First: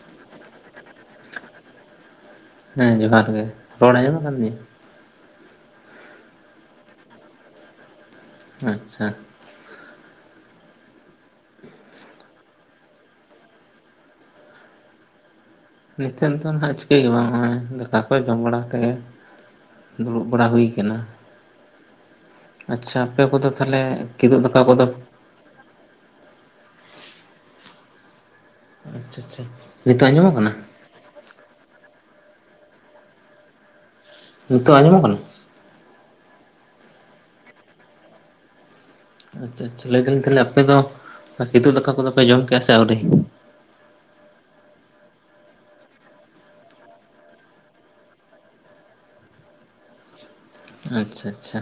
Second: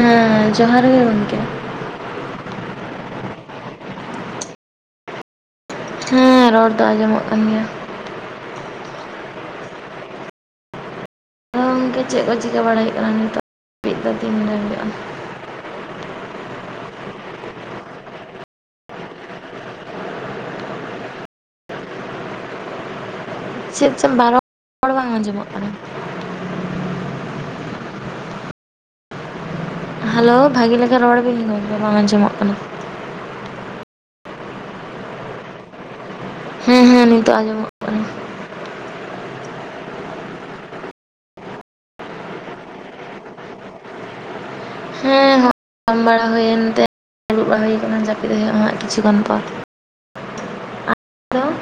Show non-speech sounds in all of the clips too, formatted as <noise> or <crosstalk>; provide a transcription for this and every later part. ᱦᱮᱸ ᱡᱚᱦᱟᱨ ᱜᱮ ᱜᱚᱢᱠᱮ᱾ ᱦᱮᱸ ᱡᱚᱦᱟᱨ ᱜᱮ ᱨᱚᱲ ᱟᱸᱡᱚᱢ ᱟᱠ ᱛᱤᱧᱟ᱾ ᱦᱮᱸ ᱨᱚᱲ ᱫᱚ ᱟᱸᱡᱚᱢᱚᱜ ᱠᱟᱱ ᱜᱮᱭᱟ᱾ ᱟᱪᱪᱷᱟ᱾ ᱟ ᱜᱚᱝᱠᱮ ᱪᱮᱫ ᱠᱚ ᱪᱤᱠᱟᱹ ᱵᱟᱲᱟᱭ ᱦᱩᱭᱩᱜ ᱠᱟᱱᱟ ᱱᱤᱛᱚᱜ <unintelligible> ᱱᱤᱛᱚᱜ ᱫᱚ ᱦᱟᱜ ᱪᱤᱠᱟᱹᱭ ᱦᱩᱭᱜᱼᱟ ᱫᱟᱠᱟ ᱠᱚ ᱡᱚᱢ ᱵᱟᱲᱟ ᱠᱟᱛᱮᱜ? ᱫᱩᱲᱩᱵ ᱵᱟᱲᱟ ᱦᱩᱭ ᱟᱠᱟᱱᱟ ᱟᱪᱪᱷᱟ ᱟᱯᱮ ᱠᱚᱫᱚ ᱛᱟᱦᱚᱞᱮ ᱪᱮᱫ ᱪᱚ ᱵᱟᱨᱚ ᱠᱤᱫᱩᱩᱜ ᱫᱟᱠᱟ ᱠᱚᱫᱚ ᱨᱚᱲ ᱵᱟᱝ ᱟᱸᱡᱚᱢᱚᱜ ᱠᱟᱱᱟ᱾ ᱟᱪᱪᱷᱟ ᱪᱷᱟ᱾ ᱦᱮᱞᱳ ᱵᱷᱟᱹᱜᱤ ᱞᱮᱠᱟ ᱨᱚᱲ ᱵᱤᱱ ᱜᱚᱢᱠᱮ ᱵᱟᱝ ᱟᱸᱡᱚᱢᱚᱜ ᱠᱟᱱᱟ᱾ ᱱᱤᱛᱚᱜ ᱟᱡᱚᱢᱚᱜ ᱠᱟᱱᱟ? ᱦᱮᱸ ᱦᱮᱸ ᱱᱤᱛ ᱟᱸᱡᱚᱢᱚᱜ <unintelligible> ᱟᱪᱪᱷᱟ ᱟᱪᱪᱷᱟ ᱞᱟᱹᱭ ᱫᱟᱞᱤᱧ ᱛᱟᱦᱚᱞᱮ ᱟᱯᱮ ᱫᱚ ᱠᱤᱫᱩᱵ ᱫᱟᱠᱟ ᱠᱚᱫᱚᱯᱮ ᱡᱚᱢ ᱠᱮᱜᱼᱟ ᱥᱮ ᱟᱹᱣᱨᱤ᱾ ᱦᱮ ᱦᱚᱢ ᱵᱟᱲᱟ ᱦᱩᱭᱮᱱ ᱛᱮ᱾ ᱫᱩᱲᱩᱵ ᱵᱟᱲᱟ ᱦᱩᱭ ᱠᱟᱱᱟ ᱡᱟᱹᱯᱤᱫ ᱦᱩᱭᱩᱜᱼᱟ ᱦᱟᱸᱜ ᱠᱤᱪᱷᱩ ᱜᱟᱱ ᱯᱚᱨ᱾ ᱟᱪᱪᱷᱟ ᱟᱫᱚ ᱟᱪᱪᱷᱟ᱾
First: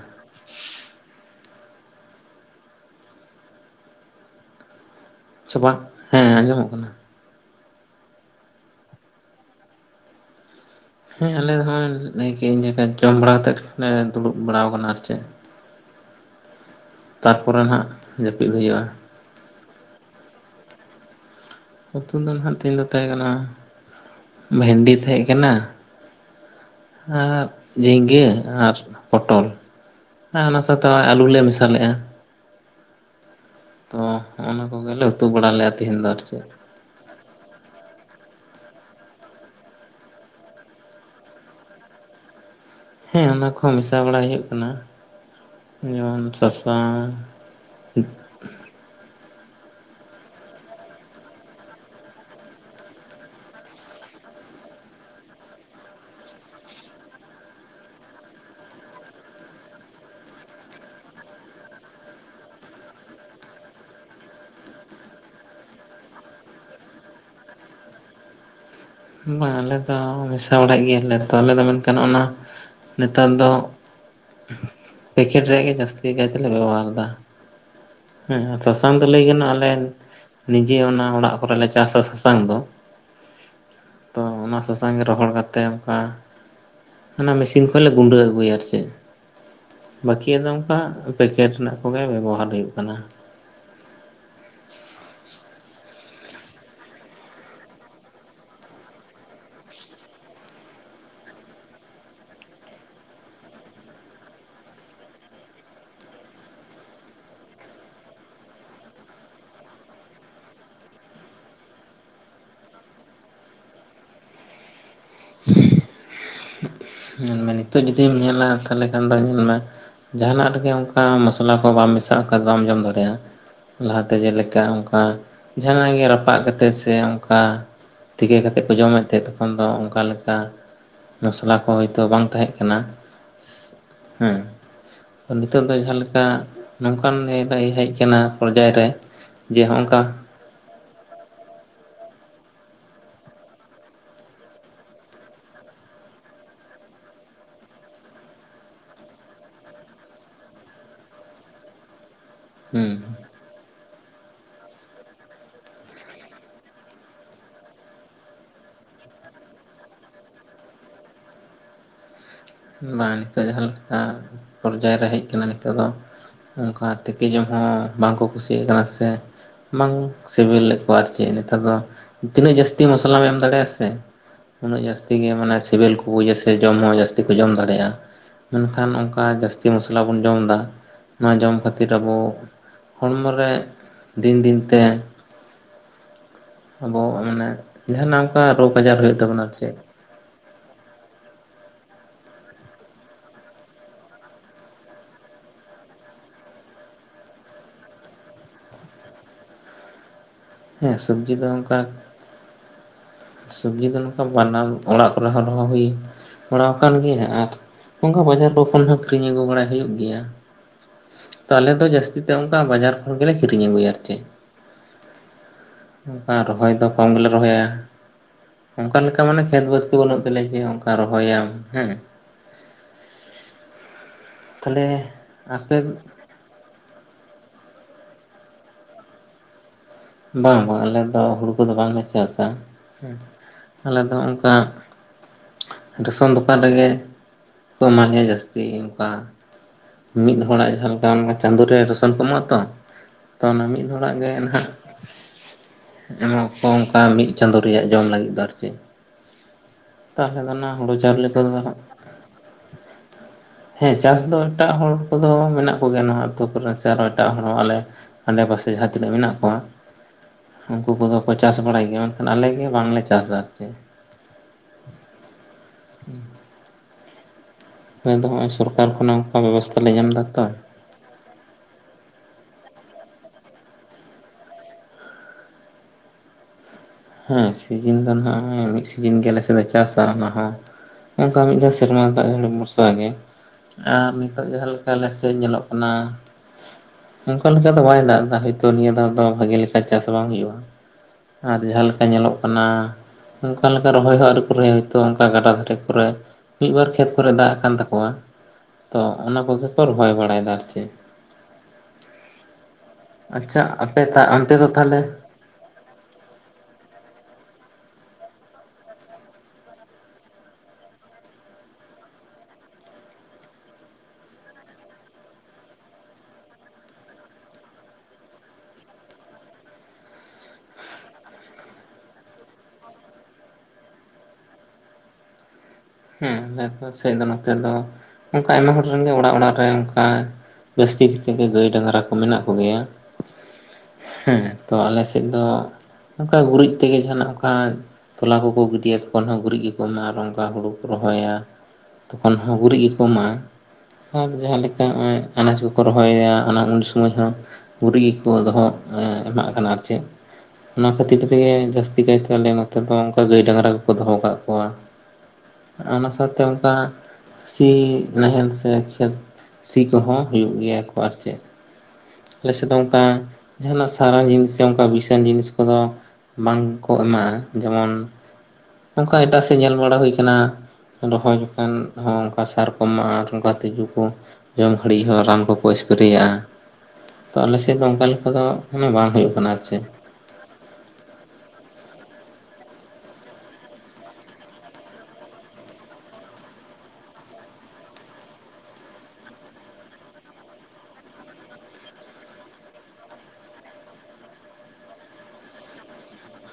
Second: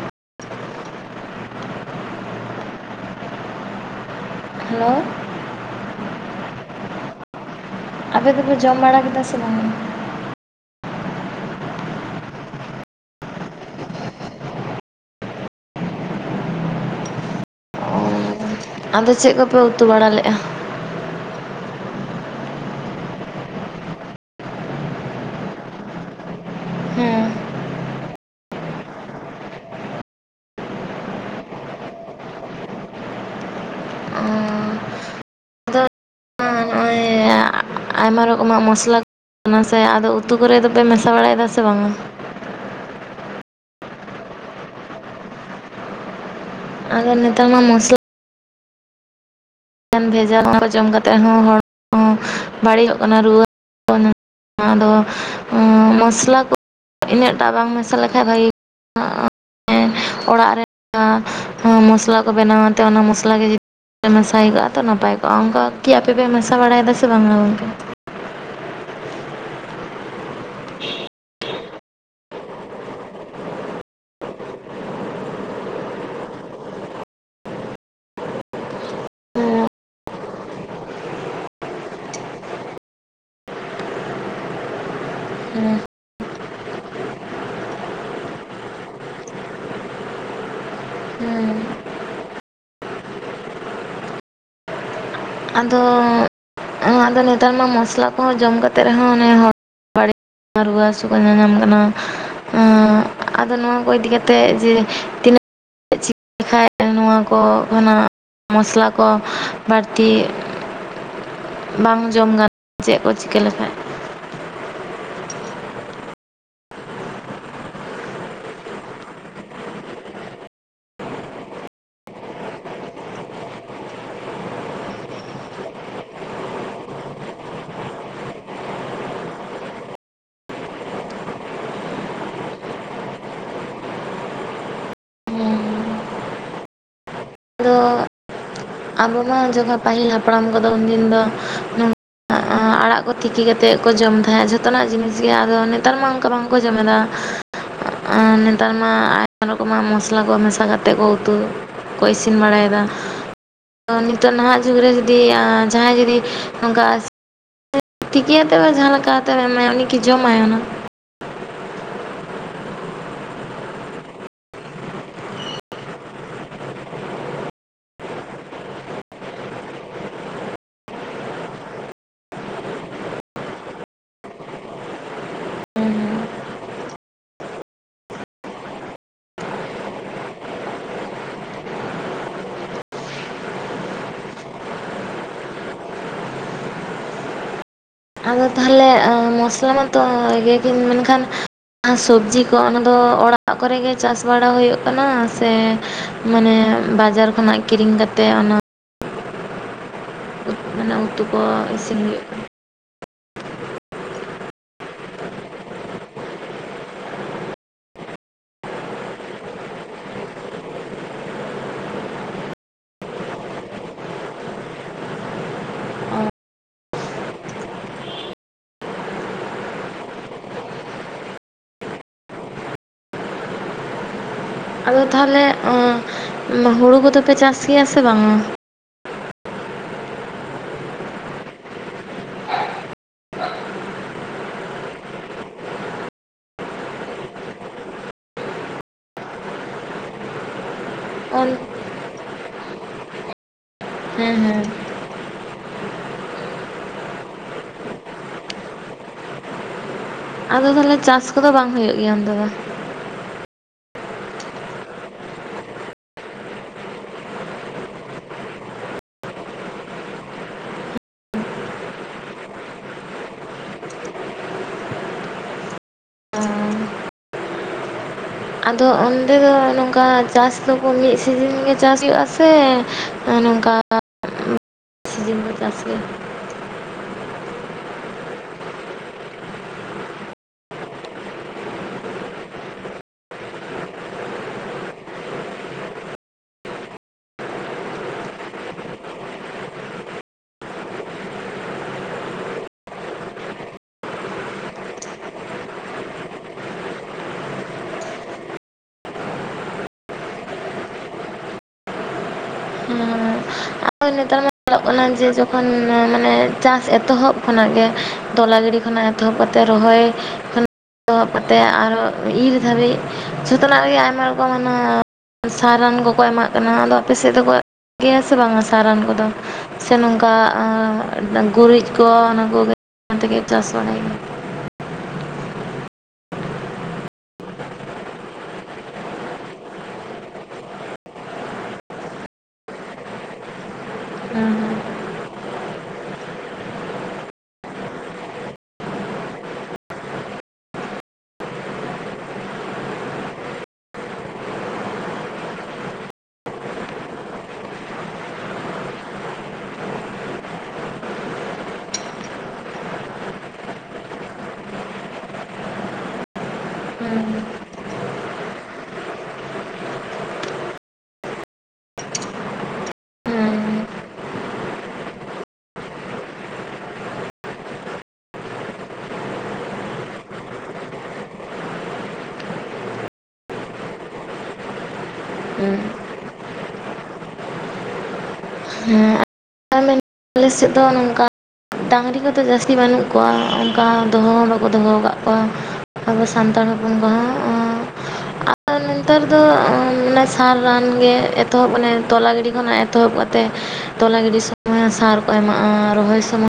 ᱦᱮᱞᱳ, <unintelligible> ᱦᱮᱸ ᱟᱸᱡᱚᱢᱚᱜ ᱠᱟᱱᱟ᱾ ᱟᱯᱮ ᱫᱚᱯᱮ ᱡᱚᱢ ᱵᱟᱲᱟ ᱠᱮᱫᱟ ᱥᱮ ᱵᱟᱝᱟ? ᱦᱮᱸ ᱟᱞᱮ ᱫᱚ ᱞᱟᱹᱭ ᱠᱮᱫᱮᱜᱟᱹᱧ ᱡᱮ ᱡᱚᱢ ᱵᱟᱲᱟ ᱠᱟᱛᱮᱫ ᱞᱮ ᱫᱩᱲᱩᱵ ᱵᱟᱲᱟ ᱟᱠᱟᱱᱟ ᱟᱨ ᱪᱮᱫ᱾ ᱛᱟᱨᱯᱚᱨᱮ ᱦᱟᱸᱜ ᱚ ᱡᱟᱹᱯᱤᱫ ᱦᱩᱭᱩᱜᱼᱟ᱾ ᱟᱫᱚ ᱪᱮᱫ ᱠᱚᱯᱮ ᱩᱛᱩ ᱵᱟᱲᱟ ᱞᱮᱜᱼᱟ ᱾ ᱩᱛᱩ ᱫᱚ ᱱᱟᱦᱜ ᱛᱮᱦᱮᱧ ᱫᱚ ᱛᱟᱦᱮᱸ ᱠᱟᱱᱟ ᱵᱷᱮᱱᱰᱤ ᱛᱟᱦᱮᱸ ᱠᱟᱱᱟ᱾ ᱦᱮᱸ ᱟᱨ ᱡᱷᱤᱸᱜᱟᱹ ᱟᱨ ᱯᱚᱴᱚᱞ ᱟᱨ ᱚᱱᱟ ᱥᱟᱶᱛᱮ ᱟᱹᱞᱩ ᱞᱮ ᱢᱮᱥᱟ ᱞᱮᱜᱼᱟ᱾ ᱛᱚ ᱚ ᱦᱚᱜᱼᱚ ᱱᱟ ᱠᱚᱜᱮᱞᱮ ᱩᱛᱩ ᱵᱟᱲᱟᱞᱮᱜᱼᱟ ᱟᱫᱚ ᱛᱮᱦᱮᱧ ᱫᱚ ᱟᱨ ᱪᱮᱫ᱾ ᱟᱭᱢᱟ ᱨᱚᱠᱚᱢᱟᱜ ᱢᱚᱥᱞᱟ <unintelligible> ᱥᱮ ᱟᱫᱚ ᱩᱛᱩ ᱠᱚᱨᱮ ᱫᱚᱯᱮ ᱢᱮᱥᱟ ᱵᱟᱲᱟᱭᱮᱫᱟ ᱥᱮ ᱵᱟᱝᱟ? ᱦᱮᱸ ᱚᱱᱟ ᱠᱚᱦᱚᱸ ᱢᱮᱥᱟ ᱵᱟᱲᱟ ᱦᱩᱭᱩᱜ ᱠᱟᱱᱟ ᱡᱮᱢᱚᱱ ᱥᱟᱥᱟᱝ ᱟᱫᱚ ᱱᱮᱛᱟᱨ ᱢᱟ ᱢᱚᱥᱞ ᱮᱠᱮᱱ ᱵᱷᱮᱡᱟ ᱚᱱᱟ ᱠᱚ ᱡᱚᱢ ᱠᱟᱛᱮ ᱦᱚᱸ ᱦᱚᱲ ᱵᱟᱹᱲᱤᱡᱚᱜ ᱠᱟᱱᱟ ᱨᱩᱣᱟᱹ <unintelligible> ᱟᱫᱚ ᱚᱸ ᱢᱚᱥᱞᱟ ᱠᱚ ᱤᱱᱟᱹᱜ ᱴᱟᱜ ᱵᱟᱝ ᱢᱮᱥᱟ ᱞᱮᱠᱟᱱ ᱵᱷᱟᱜᱤ <unintelligible> ᱚᱲᱟᱜ ᱨᱮ <unintelligible> ᱢᱚᱥᱚᱞᱟ ᱠᱚ ᱵᱮᱱᱟᱣᱟᱛᱮ ᱚᱱᱟ ᱢᱚᱥᱞᱟ ᱜᱮ ᱡᱩ <unintelligible> ᱛᱟᱦᱮ ᱠᱚᱜᱼᱟ ᱛᱚ ᱱᱟᱯᱟᱭ ᱠᱚᱜᱼᱟ ᱚᱱᱠᱟ ᱠᱤ ᱟᱯᱮᱯᱮ ᱢᱮᱥᱟ ᱵᱟᱲᱟᱭᱮᱫᱟ ᱥᱮ ᱵᱟᱝᱢᱟ ᱜᱚᱢᱠᱮ? ᱵᱟᱝ ᱟᱞᱮ ᱫᱚ ᱢᱮᱥᱟ ᱵᱟᱲᱟᱜ ᱜᱮᱭᱟᱞᱮ ᱛᱚ ᱟᱞᱮ ᱫᱚ ᱢᱮᱱᱠᱷᱟᱱ ᱚᱱᱟ ᱱᱮᱛᱟᱨ ᱫᱚ ᱯᱮᱠᱮᱴ ᱨᱮᱭᱟᱜ ᱜᱮ ᱡᱟᱹᱥᱛᱤ ᱠᱟᱭ ᱛᱮᱞᱮ ᱵᱮᱵᱚᱦᱟᱨᱫᱟ᱾ ᱦᱮᱸᱟᱨ ᱥᱟᱥᱟᱝ ᱫᱚ ᱞᱟᱹᱭ ᱜᱟᱱᱚᱜᱼᱟ ᱟᱞᱮ ᱱᱤᱡᱮ ᱚᱱᱟ ᱚᱲᱟᱜ ᱠᱚᱨᱮᱞᱮ ᱪᱟᱥᱟ ᱥᱟᱥᱟᱝ ᱫᱚ᱾ ᱛᱚ ᱚᱱᱟ ᱥᱟᱥᱟᱝ ᱜᱮ ᱨᱚᱦᱚᱲ ᱠᱟᱛᱮᱫ ᱚᱱᱠᱟ ᱦᱟᱱᱟ ᱢᱮᱥᱤᱱ ᱠᱷᱚᱡᱞᱮ ᱜᱩᱰᱟᱹ ᱟᱹᱜᱩᱭᱟ ᱟᱨ ᱪᱮᱫ ᱾ ᱵᱟᱹᱠᱤᱭᱟ ᱟᱫᱚ ᱚᱱᱠᱟ ᱦᱟᱸᱜ ᱯᱮᱠᱮᱴ ᱨᱮᱱᱟᱜ ᱠᱚᱜᱮ ᱦᱟᱸᱜ ᱵᱮᱵᱚᱦᱟᱨ ᱦᱩᱭᱩᱜ ᱠᱟᱱᱟ ᱾ ᱟᱫᱚ ᱟᱫᱚ ᱱᱮᱛᱟᱨ ᱢᱟ ᱢᱚᱥᱞᱟ ᱠᱚᱦᱚᱸ ᱡᱚᱢ ᱠᱟᱛᱮᱫ ᱨᱮᱦᱚᱸ ᱚᱱᱮ ᱦᱚᱲ <unintelligible> ᱵᱟᱹᱲᱤᱡ ᱨᱩᱣᱟᱹ ᱦᱟᱹᱥᱩ ᱠᱚ ᱧᱟ ᱧᱟᱢ ᱠᱟᱱᱟ ᱾ ᱚᱸᱜ ᱟᱫᱚ ᱱᱚᱣᱟ ᱠᱚ ᱤᱫᱤ ᱠᱟᱛᱮᱜ ᱡᱮ ᱛᱤᱱᱟᱹᱜ ᱪᱤᱠᱟᱹ ᱞᱮᱠᱷᱟᱡ ᱱᱚᱣᱟ ᱠᱚ ᱚᱱᱟ ᱢᱚᱥᱞᱟ ᱠᱚ ᱵᱟᱹᱲᱛᱤ ᱵᱟᱝ ᱡᱚᱢ ᱜᱟᱱᱚᱜ ᱪᱮᱫ ᱠᱚ ᱪᱤᱠᱟᱹ ᱞᱮᱠᱷᱟᱡ ᱾ ᱢᱟᱱᱮ ᱱᱤᱛᱚᱜ ᱡᱩᱫᱤᱢ ᱧᱮᱞᱟ ᱛᱟᱦᱚᱞᱮ ᱠᱷᱟᱱ ᱫᱚ ᱧᱮᱞ ᱢᱮ ᱡᱟᱦᱟᱱᱟᱜ ᱨᱮᱜᱮ ᱚᱱᱠᱟ ᱢᱚᱥᱞᱟ ᱠᱚ ᱵᱟᱢ ᱢᱮᱥᱟ ᱟᱜ ᱠᱷᱟᱡ ᱫᱚ ᱵᱟᱢ ᱡᱚᱢ ᱫᱟᱲᱮᱭᱟᱜ-ᱟ ᱾ ᱞᱟᱦᱟᱛᱮ ᱡᱮᱞᱮᱠᱟ ᱚᱱᱠᱟ ᱡᱟᱦᱟᱱᱟᱜ ᱜᱮ ᱨᱟᱯᱟᱜ ᱠᱟᱛᱮᱫ ᱥᱮ ᱚᱱᱠᱟ ᱛᱮᱠᱮ ᱠᱟᱛᱮ ᱠᱚ ᱡᱚᱢᱮᱫ ᱛᱟᱦᱮᱸᱜ ᱛᱚᱠᱷᱚᱱ ᱫᱚ ᱚᱱᱠᱟ ᱞᱮᱠᱟ ᱢᱚᱥᱞᱟ ᱠᱚ ᱦᱚᱭᱛᱳ ᱵᱟᱝ ᱛᱟᱦᱮᱸᱜ ᱠᱟᱱᱟ ᱾ ᱦᱩᱸ ᱱᱤᱛᱳᱜ ᱫᱚ ᱡᱟᱦᱟᱸ ᱞᱮᱠᱟ ᱱᱚᱝᱠᱟᱱ ᱤᱭᱟᱹᱨᱮ ᱟᱫᱚ ᱦᱮᱡ ᱟᱠᱟᱱᱟ ᱯᱚᱨᱡᱟᱭ ᱨᱮ ᱡᱮ ᱦᱚᱸᱜ-ᱚᱝᱠᱟ ᱟᱫᱚ ᱩᱱᱫᱤᱱ ᱫᱚ ᱱᱚ ᱟ-ᱟ ᱟᱲᱟᱜ ᱠᱚ ᱛᱤᱠᱤ ᱠᱟᱛᱮᱫ ᱠᱚ ᱡᱚᱢ ᱛᱟᱦᱮᱸᱜ ᱡᱷᱚᱛᱚᱱᱟᱜ ᱡᱤᱱᱤᱥ ᱜᱮ ᱟᱫᱚ ᱱᱮᱛᱟᱨ ᱢᱟ ᱚᱱᱠᱟ ᱵᱟᱝ ᱠᱚ ᱡᱚᱢᱮᱫᱟ ᱾ ᱦᱚᱸᱜ-ᱟᱸ ᱱᱮᱛᱟᱨ ᱢᱟ ᱟᱭᱢᱟ ᱨᱚᱠᱚᱢᱟᱜ ᱢᱚᱥᱞᱟ ᱠᱚ ᱢᱮᱥᱟ ᱠᱟᱛᱮᱫ ᱠᱚ ᱩᱛᱩ ᱠᱚ ᱤᱥᱤᱱ ᱵᱟᱲᱟᱭ ᱮᱫᱟ ᱦᱩᱸ ᱾ ᱱᱤᱛᱚᱜ ᱱᱟᱦᱟᱜ ᱡᱩᱜᱽ ᱨᱮ ᱡᱩᱫᱤ ᱟᱸ ᱡᱟᱦᱟᱸᱭ ᱡᱩᱫᱤ ᱱᱚᱝᱠᱟ ᱛᱤᱠᱤᱭᱟᱛᱮ ᱵᱟ ᱡᱟᱦᱟᱸ ᱞᱮᱠᱟᱣᱟᱛᱮᱫ ᱮᱢᱟᱭᱟ ᱩᱱᱤ ᱠᱤ ᱡᱚᱢᱟᱭ ᱚᱱᱟ ᱾ ᱵᱟᱝ ᱱᱤᱛᱚᱜ ᱡᱟᱦᱟᱸ ᱞᱮᱠᱟ ᱯᱚᱨᱡᱟᱭ ᱨᱮ ᱦᱮᱡ ᱠᱟᱱᱟ ᱱᱤᱛᱚᱜ ᱫᱚ ᱚᱱᱠᱟ ᱛᱤᱠᱤ ᱡᱚᱢ ᱦᱚᱸ ᱵᱟᱝᱠᱚ ᱠᱩᱥᱤᱭᱟᱜ ᱠᱟᱱᱟ ᱥᱮ ᱾ ᱵᱟᱝ ᱥᱮᱵᱮᱞᱮᱫ ᱠᱚᱣᱟ ᱟᱨ ᱪᱮᱫ ᱱᱮᱛᱟᱨ ᱫᱚ ᱛᱤᱱᱟᱹᱜ ᱡᱟᱹᱥᱛᱤ ᱢᱚᱥᱞᱟᱢ ᱮᱢ ᱫᱟᱲᱮᱭᱟᱜ-ᱟ ᱥᱮ ᱩᱱᱟᱹᱜ ᱡᱟᱹᱥᱛᱤ ᱜᱮ ᱢᱟᱱᱮ ᱥᱮᱵᱮᱞ ᱠᱚ ᱵᱩᱡᱟ ᱥᱮ ᱡᱚᱢ ᱦᱚᱸ ᱡᱟᱹᱥᱛᱤ ᱠᱚ ᱡᱚᱢ ᱫᱟᱲᱮᱭᱟᱜ-ᱟ ᱾ ᱢᱮᱱᱠᱷᱟᱱ ᱚᱱᱠᱟ ᱡᱟᱹᱥᱛᱤ ᱢᱚᱥᱞᱟ ᱵᱚᱱ ᱡᱚᱢᱮᱫᱟ ᱚᱱᱟ ᱡᱚᱢ ᱠᱷᱟᱹᱛᱤᱨ ᱟᱵᱚ ᱦᱚᱲᱢᱚ ᱨᱮ ᱫᱤᱱ ᱫᱤᱱ ᱛᱮ ᱟᱵᱚ ᱢᱟᱱᱮ ᱡᱟᱦᱟᱱᱟᱜ ᱚᱱᱠᱟ ᱨᱳᱜᱽ ᱟᱡᱟᱨ ᱦᱩᱭᱩᱜ ᱛᱟᱵᱚᱱᱟ ᱟᱨ ᱪᱮᱫ ᱾ ᱛᱚ ᱞᱟᱹᱭ ᱤᱫᱤᱧ ᱢᱮᱱᱠᱷᱟᱱ ᱟᱸ ᱥᱚᱵᱽᱡᱤ ᱠᱚ ᱚᱱᱟ ᱫᱚ ᱚᱲᱟᱜ ᱠᱚᱨᱮᱜᱮ ᱪᱟᱥ ᱵᱟᱲᱟ ᱦᱩᱭᱩᱜ ᱠᱟᱱᱟ ᱥᱮ ᱢᱟᱱᱮ ᱵᱟᱡᱟᱨ ᱠᱷᱚᱱᱟᱜ ᱠᱤᱨᱤᱧ ᱠᱟᱛᱮ ᱚᱱᱟ ᱢᱟᱱᱮ ᱦᱮᱸ ᱩᱛᱩ ᱥᱩᱵᱽᱡᱤ ᱠᱚ ᱫᱚ ᱚᱱᱠᱟ ᱤᱥᱤᱱ ᱦᱩᱭᱩᱜ <inaudible> ᱥᱩᱵᱡᱤ ᱫᱚ ᱚᱱ-ᱚᱝᱠᱟ ᱵᱟᱱᱟᱨ ᱚᱲᱟᱜ ᱠᱚᱨᱮ ᱦᱚᱸ ᱨᱚᱦᱚᱭ ᱦᱩᱭ ᱵᱟᱲᱟᱣ ᱟᱠᱟᱱ ᱜᱮᱭᱟ ᱟᱨ ᱚᱱᱠᱟ ᱵᱟᱡᱟᱨ ᱠᱚ ᱠᱷᱚᱱ ᱦᱚᱸ ᱠᱤᱨᱤᱧ ᱟᱹᱜᱩ ᱵᱟᱲᱟᱭ ᱦᱩᱭᱩᱜ ᱜᱮᱭᱟ᱾ ᱛᱚ ᱟᱞᱮ ᱫᱚ ᱡᱟᱹᱥᱛᱤ ᱛᱮ ᱚᱱᱠᱟ ᱵᱟᱡᱟᱨ ᱠᱷᱚᱱ ᱜᱮᱞᱮ ᱠᱤᱨᱤᱧ ᱟᱹᱜᱩᱭᱟ ᱟᱨ ᱪᱮᱫ᱾ ᱠᱟᱱᱟ? ᱟᱨ ᱨᱚᱦᱚᱭ ᱫᱚ ᱠᱚᱢ ᱜᱮᱞᱮ ᱨᱚᱦᱚᱭᱟ᱾ ᱚᱱᱠᱟ ᱞᱮᱠᱟ ᱢᱟᱱᱮ ᱠᱷᱮᱛ ᱵᱟᱹᱫᱽ ᱠᱚ ᱵᱟᱹᱱᱩᱜ ᱛᱟᱞᱮᱭᱟ ᱡᱮ ᱚᱱᱠᱟ ᱨᱚᱦᱚᱭᱟᱢ ᱦᱮᱸ᱾ ᱛᱟᱦᱚᱞᱮ ᱟᱫᱚ ᱛᱟᱦᱚᱞᱮ ᱟᱯᱮ ᱦᱩᱲᱩ ᱠᱚᱫᱚ ᱯᱮ ᱪᱟᱥ ᱜᱮᱭᱟ ᱥᱮ ᱵᱟᱝᱟ? ᱵᱟᱝ ᱵᱟᱝ ᱟᱞᱮ ᱫᱚ ᱦᱩᱲᱩ ᱠᱚᱫᱚ ᱵᱟᱝᱞᱮ ᱪᱟᱥᱟ᱾ ᱟᱞᱮ ᱫᱚ ᱚᱱᱠᱟ ᱨᱮᱥᱚᱱ ᱫᱚᱠᱟᱱ ᱨᱮᱜᱮ ᱠᱚ ᱮᱢᱟ ᱞᱮᱭᱟ ᱡᱟᱹᱥᱛᱤ᱾ ᱚᱱᱠᱟ ᱢᱤᱫ ᱦᱚᱲᱟᱜ ᱡᱟᱦᱟ ᱞᱮᱠᱟ ᱪᱟᱸᱫᱳ ᱨᱮ ᱨᱮᱥᱚᱱ ᱠᱚ ᱮᱢᱚᱜ ᱟᱛᱚ ᱛᱚ ᱚᱱᱟ ᱢᱤᱫ ᱦᱚᱲᱟᱜ ᱜᱮ ᱦᱮᱸ ᱦᱮᱸ ᱦᱟᱸᱜ ᱮᱢᱚᱜ ᱟᱚ ᱚᱱᱠᱟ ᱢᱤᱫ ᱪᱟᱸᱫᱳ ᱨᱮᱭᱟᱜ ᱡᱚᱢ ᱞᱟᱹᱜᱤᱫ ᱫᱚ ᱟᱨᱠᱤ᱾ ᱟᱫᱚ ᱛᱟᱦᱚᱞᱮ ᱪᱟᱥ ᱪᱟᱣᱞᱮ ᱠᱚᱫᱚ ᱵᱟᱝ ᱦᱟᱸᱜ ᱦᱩᱭᱩᱜ ᱜᱮᱭᱟ ᱚᱱᱛᱮ ᱫᱚ? ᱦᱮᱸ ᱪᱟᱥ ᱫᱚ ᱮᱴᱟᱜ ᱦᱚᱲ ᱠᱚᱫᱚ ᱢᱮᱱᱟᱜ ᱠᱚᱜᱮᱭᱟ ᱱᱚᱣᱟ ᱟᱹᱛᱩ ᱠᱚᱨᱮᱱ ᱥᱮ ᱟᱨᱚ ᱮᱴᱟᱜ ᱦᱚᱲ ᱦᱚ ᱟᱞᱮ ᱟᱰᱮ ᱯᱟᱥᱮ ᱡᱟᱦᱟᱸ ᱛᱤᱱᱟᱹᱜ ᱢᱮᱱᱟᱜ ᱠᱚᱣᱟ ᱩᱱᱠᱩ ᱠᱚᱫᱚ ᱠᱚ ᱪᱟᱥ ᱵᱟᱲᱟᱭ ᱜᱮᱭᱟ, ᱢᱮᱱᱠᱷᱟᱱ ᱟᱞᱮᱜᱮ ᱵᱟᱝᱞᱮ ᱪᱟᱥᱟ ᱟᱨᱪᱮᱫ᱾ <inaudible> ᱦᱮ ᱛᱚ ᱦᱚᱜᱼᱚᱭ ᱟᱫᱚ ᱚᱸᱰᱮ ᱫᱚ ᱱᱚᱝᱠᱟ ᱪᱟᱥ ᱫᱚ ᱢᱤᱫ ᱥᱤᱡᱤᱱ ᱜᱮ ᱪᱟᱥ ᱦᱩᱭᱩᱜᱼᱟ ᱥᱮ ᱱᱚᱝᱠᱟ ᱥᱤᱡᱤᱱ ᱫᱚ ᱪᱟᱥ ᱦᱩᱭᱩᱜᱼᱟ? ᱦᱮᱸ ᱥᱤᱡᱤᱱ ᱫᱚ ᱦᱟᱜ ᱢᱤᱫ ᱥᱤᱡᱤᱱ ᱜᱮᱭᱟ ᱟᱞᱮ ᱥᱮᱞᱮ ᱪᱟᱥᱟ ᱚᱱᱟ ᱦᱚᱸ ᱚᱱᱠᱟ ᱢᱤᱫ ᱫᱷᱟᱣ ᱥᱮᱨᱢᱟ ᱫᱟᱜ ᱡᱟᱹᱲᱤ ᱵᱷᱚᱨᱥᱟ ᱜᱮ ᱟᱨ ᱱᱤᱛᱚᱜ ᱡᱟᱦᱟᱸ ᱞᱮᱠᱟ ᱟᱞᱮᱥᱮᱫ ᱧᱮᱞᱚᱜ ᱠᱟᱱᱟ ᱚᱱᱠᱟ ᱞᱮᱠᱟ ᱫᱚ ᱵᱟᱭ ᱫᱟᱜ ᱮᱫᱟ, ᱦᱳᱭᱛᱳ ᱱᱤᱭᱟᱹ ᱫᱷᱟᱣ ᱫᱚ ᱵᱷᱟᱜᱤ ᱞᱮᱠᱟ ᱪᱟᱥ ᱵᱟᱝ ᱦᱩᱭᱩᱜᱼᱟ᱾ ᱟᱨ ᱡᱟᱦᱟᱸ ᱞᱮᱠᱟ ᱧᱮᱞᱚᱜ ᱠᱟᱱᱟ ᱚᱱᱠᱟ ᱞᱮᱠᱟ ᱨᱚᱦᱚᱭ ᱦᱚᱸ ᱟᱹᱣᱨᱤ ᱠᱚ ᱨᱚᱦᱚᱭᱟ ᱦᱳᱭᱛᱳ ᱚᱱᱠᱟ ᱜᱟᱰᱟ ᱫᱷᱟᱨᱮ ᱠᱚᱨᱮ ᱢᱤᱫᱼᱵᱟᱨ ᱠᱷᱮᱛ ᱠᱚᱨᱮ ᱫᱟᱜ ᱟᱠᱟᱱ ᱛᱟᱠᱚᱣᱟ᱾ ᱛᱚ ᱚᱱᱟ ᱠᱚᱜᱮ ᱠᱚ ᱨᱚᱦᱚᱭ ᱵᱟᱲᱟᱭᱫᱟ ᱟᱨ ᱪᱮᱫ᱾ ᱟᱪᱪᱷᱟ ᱟᱯᱮ ᱚᱱᱛᱮ ᱫᱚ ᱛᱟᱦᱚᱞᱮ ᱠᱷᱚᱱ ᱢᱟᱱᱮ ᱪᱟᱥ ᱮᱛᱚᱦᱚᱵ ᱠᱷᱚᱱᱟᱜ ᱜᱮ ᱛᱚᱞᱟ ᱜᱤᱲᱤ ᱠᱷᱚᱱᱟᱜ ᱮᱛᱚᱦᱚᱵ ᱠᱟᱛᱮᱫ ᱨᱚᱦᱚᱭ ᱠᱷᱚᱱ ᱮᱚᱦᱚᱵ ᱠᱟᱛᱮᱫ ᱟᱨᱚ ᱤᱨ ᱫᱷᱟᱵᱤᱡ ᱡᱚᱛᱚᱱᱟᱜ ᱜᱮ ᱟᱭᱢᱟ ᱨᱚᱠᱚᱢ ᱥᱟ ᱨᱟᱱ ᱠᱚᱠᱚ ᱮᱢᱟᱜ ᱠᱟᱱᱟ, ᱟᱫᱚ ᱟᱯᱮ ᱥᱮᱫ ᱫᱚᱠᱚ ᱜᱮᱭᱟ ᱥᱮ ᱵᱟᱝ ᱟ? ᱥᱟ ᱨᱟᱱ ᱠᱚᱫᱚ ᱥᱮ ᱱᱚᱝᱠᱟ ᱜᱩᱨᱤᱡᱽ ᱠᱚ ᱚᱱᱟ ᱠᱚᱜᱮ, ᱚᱱᱟ ᱛᱮᱜᱮ ᱪᱟᱥ ᱵᱟᱲᱟᱭ᱾ ᱦᱮᱸ ᱟᱞᱮ ᱥᱮᱡ ᱫᱚ ᱱᱚᱛᱮ ᱫᱚ ᱚᱱᱠᱟ ᱟᱭᱢᱟ ᱦᱚᱲ ᱨᱮᱱ ᱜᱮ ᱚᱲᱟᱜ ᱚᱲᱟᱜ ᱨᱮ ᱚᱱᱠᱟ ᱡᱟᱹᱥᱛᱤ ᱠᱷᱛᱤᱨ ᱛᱮ ᱜᱟᱹᱭ ᱰᱟᱝᱨᱟ ᱠᱚ ᱢᱮᱱᱟᱜ ᱠᱚᱜᱮᱭᱟ, ᱦᱮᱸ ᱦᱩᱸ ᱛᱚ ᱟᱞᱮ ᱥᱮᱜ ᱫᱚ ᱚᱱᱠᱟ ᱜᱩᱨᱤᱡᱽ ᱛᱮᱜᱮ ᱡᱟᱦᱟᱱᱟᱜ ᱚᱱᱠᱟ ᱛᱚᱞᱟ ᱠᱚᱠᱚ ᱜᱤᱰᱤᱭᱟ ᱛᱚᱠᱷᱚᱱ ᱦᱚᱸ ᱜᱩᱨᱤᱡᱽ ᱜᱮᱠᱚ ᱮᱢᱟ ᱟᱨ ᱚᱱᱠᱟ ᱦᱩᱲᱩ ᱠᱚ ᱨᱚᱦ ᱨᱚᱦᱚᱭᱟ, ᱛᱚᱠᱷᱚᱱ ᱦᱚᱸ ᱜᱩᱨᱤᱡᱽ ᱜᱮᱠᱚ ᱮᱢᱟᱜᱼᱟ᱾ ᱟᱨ ᱡᱟᱦᱟᱸ ᱞᱮᱠᱟ ᱦᱚᱜ ᱚᱭ ᱟᱱᱟᱡ ᱠᱚᱠᱚ ᱨᱚᱦᱚᱭᱟ ᱚᱱᱟ ᱩᱱ ᱥᱚᱢᱚᱭ ᱦᱚᱸ ᱜᱩᱨᱤᱡᱽ ᱠᱚ ᱫᱚᱦᱚ ᱮᱢᱟᱜ ᱠᱟᱱᱟ ᱟᱨ ᱪᱮᱫ᱾ ᱚᱱᱟ ᱠᱷᱟᱹᱛᱤᱨ ᱛᱮᱜᱮ ᱡᱟᱹᱥᱛᱤ ᱠᱟᱭᱛᱮ ᱟᱞᱮ ᱱᱚᱛᱮ ᱫᱚ ᱚᱱᱠᱟ ᱜᱟᱹᱭ ᱰᱟᱝᱨᱟ ᱠᱚᱠᱚ ᱫᱚᱦᱚ ᱠᱟᱜ ᱠᱚᱣᱟ᱾ ᱚᱱᱟ ᱥᱟᱶᱛᱮ ᱚᱱᱠᱟ ᱦᱩᱸ ᱥᱤ ᱱᱟᱦᱮᱞ ᱥᱮ ᱠᱷᱮᱛ ᱥᱤ ᱠᱚᱦᱚᱸ ᱦᱩᱭᱩᱜ ᱜᱮᱭᱟ ᱠᱚ ᱟᱨ ᱪᱮᱫ᱾ ᱟᱞᱮ ᱥᱮᱜ ᱫᱚ ᱚᱱᱠᱟ ᱦᱩᱸ ᱦᱩᱸ ᱡᱟᱦᱟᱱᱟᱜ ᱥᱟᱨᱟᱱ ᱡᱤᱱᱤᱥ ᱥᱮ ᱚᱱᱠᱟ ᱵᱤᱥᱟᱱ ᱡᱤᱱᱤᱥ ᱠᱚᱫᱚ ᱵᱟᱝᱠᱚ ᱮᱢᱟᱜᱼᱟ, ᱡᱮᱢᱚᱱ ᱱᱚᱝᱠᱟ ᱮᱴᱟᱜ ᱥᱮᱫ ᱧᱮᱞ ᱵᱟᱲᱟ ᱦᱩᱭ ᱟᱠᱟᱱᱟ ᱨᱚᱦᱚᱭ ᱡᱚᱠᱷᱟᱱ ᱦᱚᱸ ᱚᱱᱠᱟ ᱥᱟᱨ ᱠᱚ ᱮᱢᱟᱜᱼᱟ, ᱟᱨ ᱚᱱᱠᱟ ᱛᱤᱡᱩ ᱠᱚ ᱡᱚᱢ ᱜᱷᱟᱹᱲᱤᱡ ᱦᱚᱸ ᱨᱟᱱ ᱠᱚ ᱦᱩᱸ ᱮᱥᱯᱨᱮᱭᱟᱜᱼᱟ, ᱛᱚ ᱟᱞᱮᱥᱮᱫ ᱫᱚ ᱚᱱᱠᱟ ᱞᱮᱠᱟ ᱫᱚ ᱢᱟᱱᱮ ᱵᱟᱝ ᱦᱮᱸ ᱦᱩᱭᱩᱜ ᱠᱟᱱᱟ ᱟᱨ ᱪᱮᱫ᱾ ᱟᱞᱮ ᱥᱮᱫ ᱫᱚ ᱱᱚᱝᱠᱟ ᱰᱟᱹᱟᱴᱝᱨᱤ ᱠᱚᱫᱚ ᱡᱟᱹᱥᱛᱤ ᱵᱟᱹᱱᱩᱜ ᱠᱚᱣᱟ᱾ ᱚᱱᱠᱟ ᱫᱚᱦᱚ ᱦᱚᱸ ᱵᱟᱠᱚ ᱫᱚᱦᱚ ᱟᱠᱟᱜ ᱠᱚᱣᱟ᱾ ᱟᱵᱚ ᱥᱟᱱᱛᱟᱲ ᱦᱚᱯᱚᱱ ᱠᱚ ᱦᱟᱸᱜ <unintelligible> ᱱᱮᱛᱟᱨ ᱫᱚ ᱢᱟᱱᱮ ᱥᱟᱨ ᱨᱟᱱ ᱜᱮ ᱮᱛᱚᱦᱚᱵ ᱢᱟᱱᱮ ᱛᱚᱞᱟ ᱜᱤᱰᱤ ᱠᱷᱚᱱᱟᱜ ᱮᱛᱚᱦᱚᱵ ᱠᱟᱛᱮ ᱛᱚᱞᱟ ᱜᱤᱰᱤ ᱥᱚᱢᱚᱭ ᱦᱚᱸ ᱥᱟᱨ ᱠᱚ ᱮᱢᱟᱜᱼᱟ ᱨᱚᱦᱚᱭ ᱥᱚᱢᱚᱭ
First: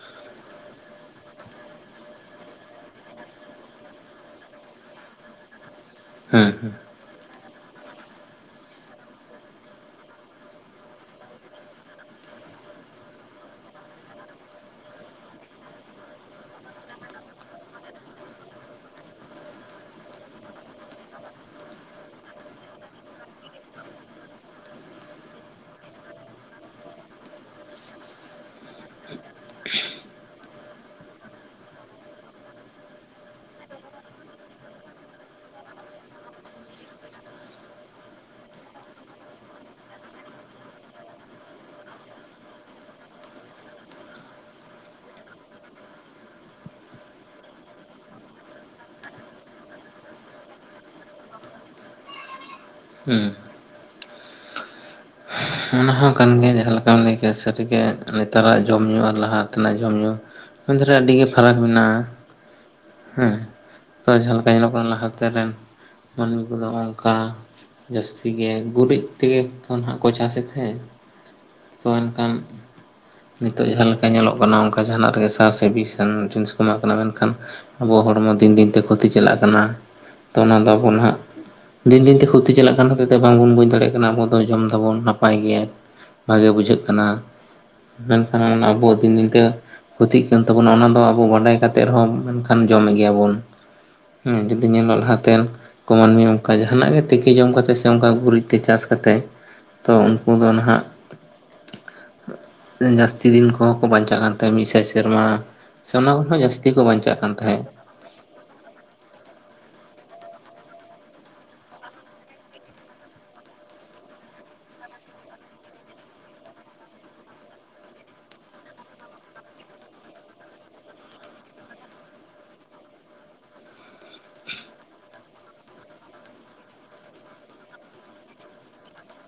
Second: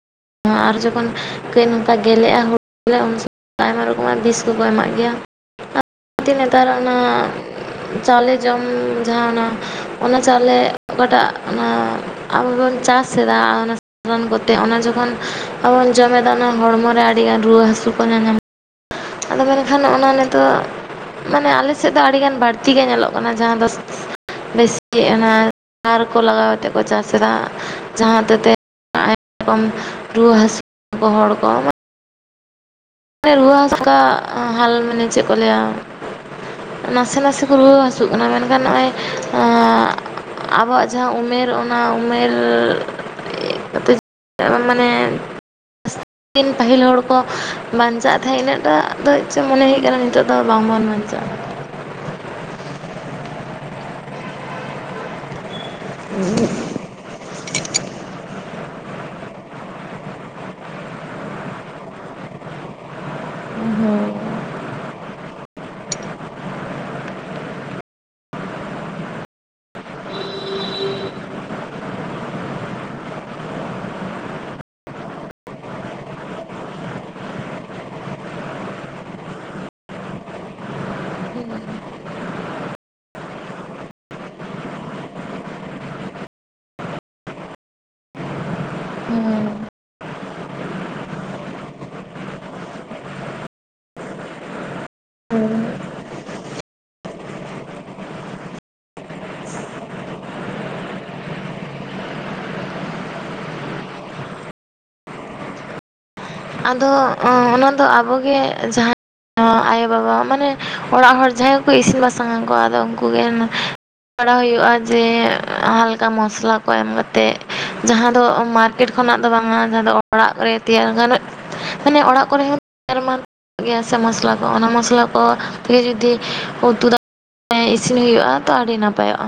ᱟᱨ ᱡᱚᱠᱷᱚᱱ ᱠᱟᱹᱡ ᱱᱚᱝᱠᱟ ᱜᱮᱞᱮᱜᱼᱟ ᱦᱩᱲᱩ ᱞᱮ ᱩᱱ <inaudible> ᱟᱭᱢᱟ ᱨᱚᱠᱚᱢᱟᱜ ᱵᱤᱥ ᱠᱚᱠᱚ ᱮᱢᱟᱜ ᱜᱮᱭᱟ᱾ <unintelligible> ᱦᱮᱸ ᱱᱮᱛᱟᱨ ᱚᱱᱟ ᱪᱟᱣᱞᱮ ᱡᱚᱢ ᱡᱟᱦᱟᱸ ᱚᱱᱟ, ᱚᱱᱟ ᱪᱟᱣᱞᱮ ᱚᱠᱟᱴᱟᱜ ᱚᱱᱟ ᱟᱵᱚ ᱵᱚᱱ ᱪᱟᱥ ᱮᱫᱟ <inaudible> ᱨᱟᱱ ᱠᱚᱛᱮ ᱚᱱᱟ ᱡᱚᱠ ᱟᱵᱚ ᱵᱚᱱ ᱡᱚᱢᱮᱫᱟ ᱚᱱᱟ ᱦᱚᱲᱢᱚ ᱨᱮ ᱟᱹᱰᱤᱜᱟᱱ ᱨᱩᱣᱟᱹ ᱦᱟᱹᱥᱩ ᱠᱚ ᱧᱟ-ᱧᱟᱢ ᱟᱫᱚ ᱢᱮᱱᱠᱷᱟᱱ ᱚᱱᱟ ᱱᱤᱛᱚᱜ ᱢᱟᱱᱮ ᱟᱞᱮ ᱥᱮᱫ ᱫᱚ ᱟᱹᱰᱤᱜᱟᱱ ᱵᱟᱹᱲᱛᱤ ᱜᱮ ᱧᱮᱞᱚᱜ ᱠᱟᱱᱟ ᱡᱟᱦᱟᱸ ᱫᱚ ᱵᱮᱥᱤ ᱜᱮ ᱚᱱᱟ ᱥᱟᱨ ᱠᱚ ᱞᱟᱜᱟᱣ ᱠᱟᱛᱮᱫ ᱠᱚ ᱪᱟᱥ ᱮᱫᱟ, ᱡᱟᱦᱟᱸ ᱦᱚᱛᱮᱡ ᱛᱮ ᱟᱭᱢᱟ ᱨᱚᱠᱚᱢ ᱨᱩᱣᱟᱹ ᱦᱟᱹᱥᱩ ᱠᱚ ᱦᱚᱲ ᱠᱚ ᱨᱩᱭᱟᱹ <unintelligible> ᱦᱟᱞ ᱢᱟᱱᱮ ᱪᱮᱫ ᱠᱚ ᱞᱟᱹᱭᱟ? ᱱᱟᱥᱮ ᱱᱟᱥᱮ ᱠᱚ ᱨᱩᱣᱟᱹ ᱦᱟᱹᱥᱩᱜ ᱠᱟᱱᱟ ᱢᱮᱱᱠᱷᱟᱱ ᱱᱚᱜ-ᱚᱭ <unintelligible> ᱟᱵᱚᱣᱟᱜ ᱡᱟᱦᱟᱸ ᱩᱢᱮᱨ ᱚᱱᱟ ᱩᱢᱮᱨ <unintelligible> <unintelligible> ᱢᱟᱱᱮ ᱛᱤᱱ ᱯᱟᱹᱦᱤᱞ ᱦᱚᱲ ᱠᱚ ᱵᱟᱧᱪᱟᱜ ᱛᱟᱦᱮᱸᱜ ᱤᱱᱟᱹᱜᱴᱟ ᱫᱚ ᱪᱚ ᱢᱚᱱᱮ ᱦᱩᱭᱩᱜ ᱠᱟᱱᱟ ᱱᱤᱛᱚᱜ ᱫᱚ ᱵᱟᱝᱵᱚᱱ ᱵᱟᱧᱪᱟᱜ-ᱟ᱾ ᱦᱩᱸ᱾ ᱦᱚᱸ ᱚᱱᱟ ᱠᱟᱱ ᱜᱮᱭᱟ ᱡᱟᱦᱟᱸ ᱞᱮᱠᱟᱢ ᱞᱟᱹᱭ ᱠᱮᱜ-ᱟ ᱥᱟᱹᱨᱤ ᱜᱮ ᱱᱮᱛᱟᱨᱟᱜ ᱡᱚᱢ ᱧᱩ ᱟᱨ ᱞᱟᱦᱟ ᱛᱮᱱᱟᱜ ᱡᱚᱢ ᱧᱩ ᱢᱩᱫ ᱨᱮ ᱟᱹᱰᱤ ᱜᱮ ᱯᱷᱟᱨᱟᱠ ᱢᱮᱱᱟᱜ-ᱟ᱾ ᱦᱮᱸ ᱛᱚ ᱡᱟᱦᱟᱸ ᱞᱮᱠᱟ ᱧᱮᱞᱚᱜ ᱠᱟᱱᱟ ᱞᱟᱦᱟᱛᱮ ᱨᱮᱱ ᱢᱟᱹᱱᱢᱤ ᱠᱚᱫᱚ ᱦᱚᱜ ᱠᱟ ᱡᱟᱹᱥᱛᱤ ᱜᱮ ᱜᱩᱨᱤᱡ ᱛᱮᱜᱮ ᱠᱚᱱ ᱦᱟᱸᱜ ᱠᱚ ᱪᱟᱥᱮᱫ ᱛᱟᱦᱮᱸ᱾ ᱛᱚ ᱚᱱᱠᱟᱱ ᱱᱤᱛᱚᱜ ᱡᱟᱦᱟᱸ ᱞᱮᱠᱟ ᱧᱮᱞᱚᱜ ᱠᱟᱱᱟ ᱚᱱᱠᱟ ᱡᱟᱦᱟᱸᱱᱟᱜ ᱨᱮᱜᱮ ᱥᱟᱨ ᱥᱮ ᱵᱤᱥ-ᱟᱱ ᱡᱤᱱᱤᱥ ᱠᱚ ᱮᱢᱟᱜ ᱠᱟᱱᱟ ᱢᱮᱱᱠᱷᱟᱱ ᱟᱵᱚᱣᱟᱜ ᱦᱚᱲᱢᱚ ᱫᱤᱱ ᱫᱤᱱᱛᱮ ᱠᱷᱚᱛᱤ ᱪᱟᱞᱟᱜ ᱠᱟᱱᱟ, ᱛᱚ ᱚᱱᱟ ᱫᱚ ᱵᱚᱱ ᱦᱟᱸᱜ ᱫᱤᱱ ᱫᱤᱱᱛᱮ ᱠᱷᱚᱛᱤ ᱪᱟᱞᱟᱜ ᱠᱟᱱ ᱠᱷᱟᱹᱛᱤᱨ ᱛᱮ ᱵᱟᱝᱵᱚᱱ ᱵᱩᱡᱽ ᱫᱟᱲᱮᱭᱟᱜ ᱠᱟᱱᱟ ᱟᱵᱚ ᱫᱚ ᱡᱚᱢ ᱫᱟᱵᱚᱱ ᱱᱟᱯ ᱱᱟᱯᱟᱭ ᱜᱮ ᱵᱷᱟᱜᱮ ᱵᱩᱡᱷᱟᱹᱜ ᱠᱟᱱᱟ ᱢᱮᱱᱠᱷᱟᱱ ᱟᱵᱚ ᱫᱤᱱ ᱫᱤᱱ ᱛᱮ ᱦᱩᱸ ᱠᱷᱩᱛᱤᱜ ᱠᱟᱱ ᱛᱟᱵᱚᱱᱟ ᱚᱱᱟ ᱫᱚ ᱟᱵᱚ ᱵᱟᱰᱟᱭ ᱠᱟᱛᱮᱫ ᱨᱮᱦᱚᱸ ᱢᱮᱱᱠᱷᱟᱱ ᱡᱚᱢᱮᱫ ᱜᱮᱭᱟ ᱵᱚᱱ᱾ ᱦᱮᱸ ᱡᱩᱫᱤ ᱧᱮᱞᱚᱜ ᱞᱟᱦᱟᱛᱮᱱ ᱠᱚ, ᱢᱟᱹᱱᱢᱤ ᱚᱱᱠᱟ ᱡᱟᱦᱟᱸᱱᱟᱜ ᱛᱤᱠᱤ ᱡᱚᱢ ᱠᱟᱛᱮᱜ ᱥᱮ ᱚᱱᱠᱟ ᱜᱩᱨᱤᱡ ᱛᱮ ᱪᱟᱥ ᱠᱟᱛᱮᱜ ᱛᱚ ᱩᱱᱠᱩ ᱫᱚ ᱱᱟᱦᱟᱸᱜ ᱡᱟᱹᱥᱛᱤ ᱫᱤᱱ ᱠᱚᱦᱚᱸ ᱠᱚ ᱵᱟᱸᱧᱪᱟᱜ ᱠᱟᱱ ᱛᱟᱦᱮᱸᱜ ᱢᱤᱫ ᱥᱟᱭ ᱥᱮᱨᱢᱟ᱾ ᱥᱮ ᱚᱱᱟ ᱠᱷᱚᱸᱱ ᱦᱚᱸ ᱡᱟᱥ ᱟᱫᱚ ᱚᱸ ᱚᱱᱟ ᱫᱚ ᱟᱵᱚᱜᱮ ᱡᱟᱦᱟᱸ <unintelligible> ᱟᱭᱳ-ᱵᱟᱵᱟ ᱢᱟᱱᱮ ᱚᱲᱟᱜ ᱦᱚᱲ ᱡᱟᱦᱟᱸᱭ ᱜᱮ ᱠᱚ ᱤᱥᱤᱱ ᱵᱟᱥᱟᱝ ᱟ ᱩᱝᱠᱩ ᱟᱫᱚ ᱩᱝᱠᱩ ᱜᱮ ᱯᱟᱲᱦᱟᱣ ᱦᱩᱭᱩᱜ-ᱟ ᱡᱮ ᱦᱟᱞᱠᱟ ᱢᱚᱥᱞᱟ ᱠᱚ ᱮᱢ ᱠᱟᱛᱮᱜ ᱡᱟᱦᱟᱸ ᱫᱚ ᱢᱟᱨᱠᱮᱴ ᱠᱷᱚᱱᱟᱜ ᱫᱚ ᱵᱟᱝᱟ, ᱡᱟᱦᱟᱸ ᱫᱚ ᱚᱲᱟᱜ ᱠᱚᱨᱮ ᱛᱮᱭᱟᱨ ᱜᱟᱱᱮᱫ ᱢᱟᱱᱮ ᱚᱲᱟᱜ ᱠᱚᱨᱮ ᱦᱚᱸ <unintelligible> ᱜᱮᱭᱟ ᱥᱮ ᱢᱚᱥᱞᱟ ᱠᱚ ᱚᱱᱟ ᱢᱚᱥᱞᱟ ᱠᱚ ᱜᱮ ᱡᱩᱫᱤ ᱩᱛᱩ ᱫᱟ <unintelligible> ᱤᱥᱤᱱ ᱦᱩᱭᱩᱜ-ᱟ ᱛᱚ ᱟᱹᱰᱤ ᱱᱟᱯᱟᱭᱚᱜ-ᱟ᱾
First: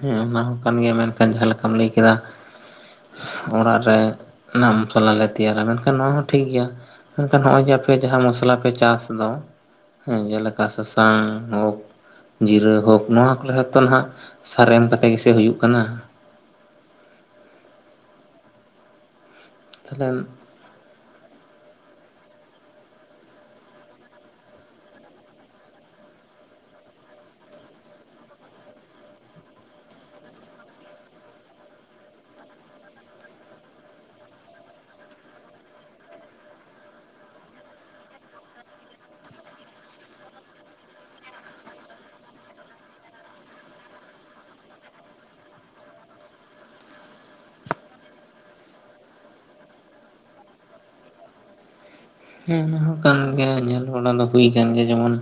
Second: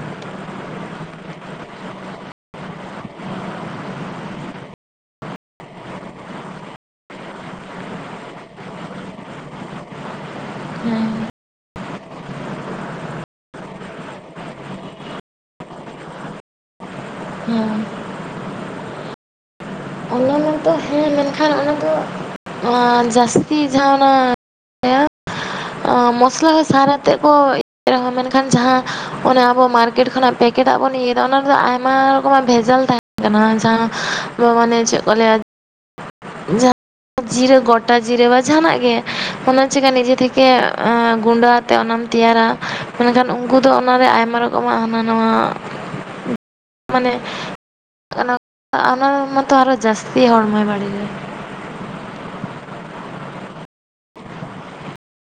ᱦᱮᱸ ᱚᱱᱟ ᱦᱚᱸ ᱠᱟᱱ ᱜᱮᱭᱟ ᱢᱮᱱᱠᱷᱟᱱ ᱡᱟᱦᱟᱸ ᱞᱮᱠᱟᱢ ᱞᱟᱹᱭ ᱠᱮᱫᱟ ᱚᱲᱟᱜ ᱨᱮ ᱱᱟᱜ ᱢᱚᱥᱚᱞᱟ ᱞᱮ ᱛᱮᱭᱟᱨᱟ ᱢᱮᱱᱠᱷᱟᱱ ᱱᱚᱣᱟ ᱦᱚᱸ ᱴᱷᱤᱠ ᱜᱮᱭᱟ᱾ ᱢᱮᱱᱠᱷᱟᱱ ᱦᱚᱸᱜ-ᱚᱭ ᱡᱮ ᱟᱯᱮ ᱡᱟᱦᱟᱸ ᱢᱚᱥᱞᱟ ᱯᱮ ᱪᱟᱥ ᱫᱚ ᱦᱮᱸ ᱡᱮᱞᱮᱠᱟ ᱥᱟᱥᱟᱝ ᱦᱳᱠ, ᱡᱤᱨᱟᱹ ᱦᱳᱠ ᱱᱚᱣᱟ <unintelligible> ᱦᱟᱸᱜ ᱥᱟᱨ ᱮᱢ ᱠᱟᱛᱮᱜ ᱜᱮ ᱥᱮ ᱦᱩᱭᱩᱜ ᱠᱟᱱᱟ? ᱦᱮᱸ᱾ ᱛᱟᱦᱚᱞᱮ ᱟᱞᱮ ᱦᱚᱸ ᱱᱚᱱᱛᱮ ᱦᱮᱸ ᱢᱮᱱᱠᱷᱟᱱ ᱚᱱᱟ ᱫᱚ ᱡᱟᱹᱥᱛᱤ ᱡᱟᱦᱟᱸ ᱚᱱᱟ ᱚᱻ ᱢᱚᱥᱞᱟ ᱦᱚᱸ ᱥᱟᱨ ᱟᱛᱮᱫ ᱠᱚ <unintelligible> ᱢᱮᱱᱠᱷᱟᱱ ᱡᱟᱦᱟᱸ ᱚᱱᱮ ᱟᱵᱚ ᱢᱟᱨᱠᱮᱴ ᱠᱷᱚᱱᱟᱜ ᱯᱮᱠ ᱠᱮᱫᱟᱜ ᱵᱚᱱ ᱤᱭᱟᱹᱭᱮᱫᱟ ᱚᱱᱟ ᱨᱮᱫᱚ ᱟᱭᱢᱟ ᱨᱚᱠᱚᱢᱟᱜ ᱵᱷᱮᱡᱟᱞ ᱛᱟᱦᱮᱸᱱ ᱠᱟᱱᱟ ᱡᱟᱦᱟᱸ ᱢᱟᱱᱮ ᱪᱮᱫ ᱠᱚ ᱞᱟᱹᱭ-ᱟ <unintelligible> ᱡᱤᱨᱟᱹ ᱜᱚᱴᱟ ᱡᱤᱨᱟᱹ ᱵᱟ ᱡᱟᱦᱟᱸᱱᱟᱜ ᱜᱮ ᱚᱱᱟ ᱪᱮᱠᱟ ᱱᱤᱡᱮ ᱛᱷᱮᱠᱮ ᱠᱮ ᱮᱸ ᱜᱩᱸᱰᱟ ᱟᱛᱮᱜ ᱚᱱᱟᱢ ᱛᱮᱭᱟᱨᱟ ᱢᱮᱱᱠᱷᱟᱱ ᱩᱱᱠᱩ ᱫᱚ ᱚᱱᱟᱨᱮ ᱟᱭᱢᱟ ᱨᱚᱠᱚᱢ ᱠᱚ ᱮᱢᱟᱜ-ᱟ ᱦᱟᱱᱟ ᱱᱟᱣᱟ ᱢᱟᱱᱮ <unintelligible> ᱚᱱᱟ ᱨᱮᱢᱟᱛᱚ ᱟᱨᱚ ᱡᱟᱹᱥᱛᱤ ᱦᱚᱲᱢᱚᱭ ᱵᱟᱲᱤᱡ-ᱟ᱾ ᱦᱮᱸ ᱚᱱᱟ ᱦᱚᱸ ᱠᱟᱱ ᱜᱮᱭᱟ ᱧᱮᱞ ᱵᱟᱲᱟ ᱫᱚ ᱦᱩᱭ ᱟᱠᱟᱱ ᱜᱮᱭᱟ ᱡᱮᱢᱚᱱ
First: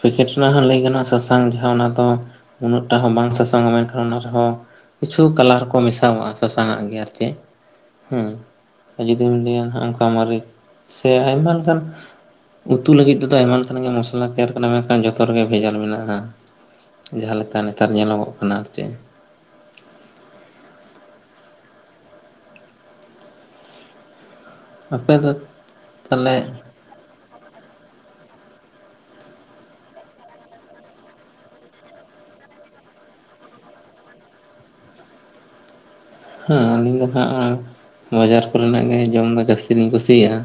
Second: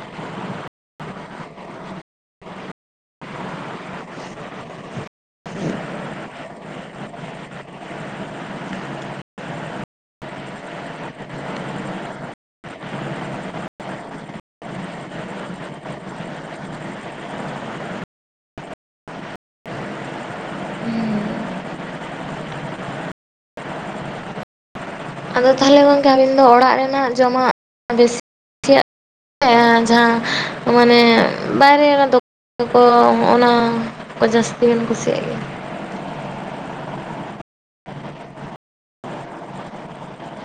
ᱯᱮᱠᱮᱴ ᱨᱮᱱᱟᱜ ᱦᱚᱸ ᱞᱟᱹᱭ ᱜᱟᱱ ᱥᱟᱥᱟᱝ ᱡᱟᱦᱟᱸ ᱫᱚ ᱩᱱᱟᱹᱜ ᱴᱟ ᱦᱚᱸ ᱵᱟᱝ ᱥᱟᱥᱟᱝ-ᱟ, ᱢᱮᱱᱠᱷᱟᱱ ᱚᱱᱟ ᱨᱮᱦᱚᱸ ᱠᱤᱪᱷᱩ ᱠᱟᱞᱟᱨ ᱠᱚ ᱢᱮᱥᱟᱣᱟᱜ-ᱟ ᱥᱟᱥᱟᱝᱟᱜ ᱜᱮ ᱟᱨ ᱪᱮᱫ ᱾ ᱦᱩᱸ ᱟᱨ ᱡᱩᱫᱤᱢ ᱞᱟᱹᱭᱟ ᱦᱟᱜ ᱚᱱᱠᱟ ᱢᱟᱨᱤᱪ ᱥᱮ ᱟᱭᱢᱟ ᱞᱮᱱᱠᱟᱱ ᱩᱛᱩ ᱞᱟᱹᱜᱤᱫ ᱛᱮᱫᱚ ᱟᱭᱢᱟ ᱞᱮᱠᱟᱱᱟᱜ ᱜᱮ ᱢᱚᱥᱞᱟ ᱛᱮᱭᱟᱨ ᱠᱟᱱᱟ ᱢᱮᱱᱠᱷᱟᱱ ᱡᱚᱛᱚ ᱨᱮᱜᱮ ᱵᱷᱮᱡᱟᱞ ᱢᱮᱱᱟᱜ-ᱟ ᱾ ᱡᱟᱦᱟᱸ ᱞᱮᱠᱟ ᱱᱮᱛᱟᱨ ᱧᱮᱞᱚᱜᱚᱜ ᱠᱟᱱᱟ ᱟᱨ ᱪᱮᱫ ᱾ ᱟᱯᱮ ᱫᱚ ᱟᱫᱚ ᱛᱟᱦᱚᱞᱮ ᱜᱚᱝᱠᱮ ᱛᱟᱦᱚᱞᱮ ᱟᱵᱤᱱ ᱫᱚ ᱚᱲᱟᱜ ᱨᱮᱱᱟᱜ ᱡᱚᱢᱟᱜ ᱵᱮᱥᱤ <unintelligible> ᱡᱟᱦᱟᱸ ᱢᱟᱱᱮ ᱵᱟᱭᱨᱮ ᱚᱱᱟ ᱫᱚᱠ ᱠᱚ ᱦᱚᱸᱜ-ᱚ ᱱᱟ ᱠᱚ ᱡᱟᱹᱥᱛᱤ ᱵᱤᱱ ᱠᱩᱥᱤᱭᱟᱜ ᱜᱮᱭᱟ ᱾ ᱦᱮᱸ ᱟᱹᱞᱤᱧ ᱫᱚ ᱦᱟᱸᱜ ᱵᱟᱡᱟᱨ ᱠᱚᱨᱮᱱᱟᱜ ᱜᱮ ᱡᱚᱢ ᱫᱚ ᱡᱟᱹᱥᱛᱤ ᱞᱤᱧ ᱠᱩᱥᱤᱭᱟᱜ-ᱟ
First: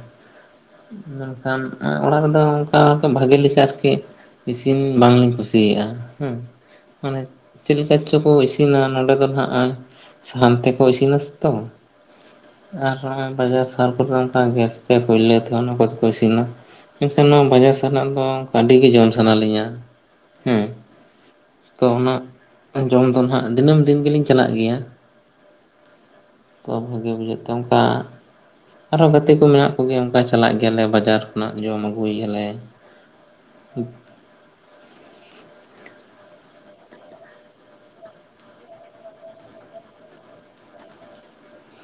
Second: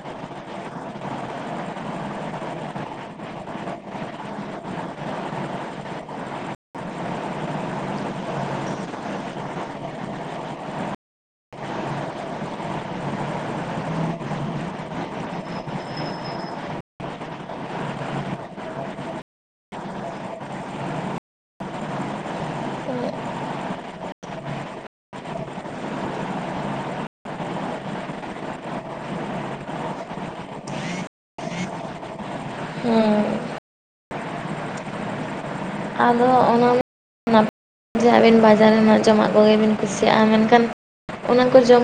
᱾ ᱢᱮᱱᱠᱷᱟᱱ ᱟᱲᱟᱜ ᱨᱮᱫᱚ ᱚᱱᱠᱟ <unintelligible> ᱵᱷᱟᱜᱤ ᱞᱮᱠᱟ ᱟᱨᱠᱤ ᱤᱥᱤᱱ ᱵᱟᱝ ᱞᱤᱧ ᱠᱩᱥᱤᱭᱟᱜ-ᱟ ᱦᱩᱸ ᱾ ᱢᱟᱱᱮ ᱪᱮᱫ ᱞᱮᱠᱟ ᱪᱚᱠᱚ ᱤᱥᱤᱱᱟ ᱱᱚᱸᱰᱮ ᱫᱚ ᱱᱟᱜ <unintelligible> ᱥᱟᱦᱟᱱ ᱛᱮ ᱠᱚ ᱤᱥᱤᱱᱟ ᱥᱮᱛᱚ ᱾ ᱟᱨ ᱵᱟᱡᱟᱨ ᱥᱟᱦᱟᱨ ᱠᱚᱨᱮ ᱫᱚ ᱚᱱᱠᱟ ᱜᱮᱥ ᱛᱮ ᱠᱚᱭᱞᱟ ᱛᱮ ᱚᱱᱟ ᱠᱚ ᱛᱮᱠᱚ ᱤᱥᱤᱱᱟ ᱾ ᱢᱮᱱᱠᱷᱟᱱ ᱱᱚᱣᱟ ᱵᱟᱡᱟᱨ ᱥᱟᱱᱟᱜ ᱫᱚ ᱟᱹᱰᱤ ᱜᱮ ᱡᱚᱢ ᱥᱟᱱᱟ ᱞᱤᱧᱟ ᱦᱮᱸ ᱾ ᱛᱚ ᱚᱱᱟ ᱡᱚᱢ ᱫᱚ ᱱᱟᱜ ᱫᱤᱱᱟᱹᱢ ᱫᱤᱱ ᱜᱮᱞᱤᱧ ᱪᱟᱞᱟᱜ ᱜᱮᱭᱟ ᱾ ᱛᱚ ᱵᱷᱟᱹᱜᱮ ᱵᱩᱡᱷᱟᱹᱜ ᱛᱮ ᱚᱱᱠᱟ ᱟᱨᱦᱚᱸ ᱜᱟᱛᱮ ᱠᱚ ᱢᱮᱱᱟᱜ ᱠᱚᱜᱮᱭᱟ ᱚᱱᱠᱟ ᱪᱟᱞᱟᱜ ᱜᱮᱭᱟᱞᱮ ᱵᱟᱡᱟᱨ ᱠᱷᱚᱱᱟᱜ ᱡᱚᱢ ᱟᱜᱩᱭ ᱜᱮᱭᱟ ᱞᱮ ᱾ ᱦᱮᱸ <unintelligible> ᱟᱫᱚ ᱦᱟᱸᱜ ᱚᱱᱟ <unintelligible> ᱡᱮ ᱟᱹᱵᱤᱱ ᱵᱟᱡᱟᱨ ᱨᱮᱱᱟᱜ ᱡᱚᱢᱟᱜ ᱠᱚᱜᱮ ᱵᱤᱱ ᱠᱩᱥᱤᱭᱟᱜ-ᱟ ᱢᱮᱱᱠᱷᱟᱱ ᱚᱱᱟ ᱠᱚ ᱡᱚᱢ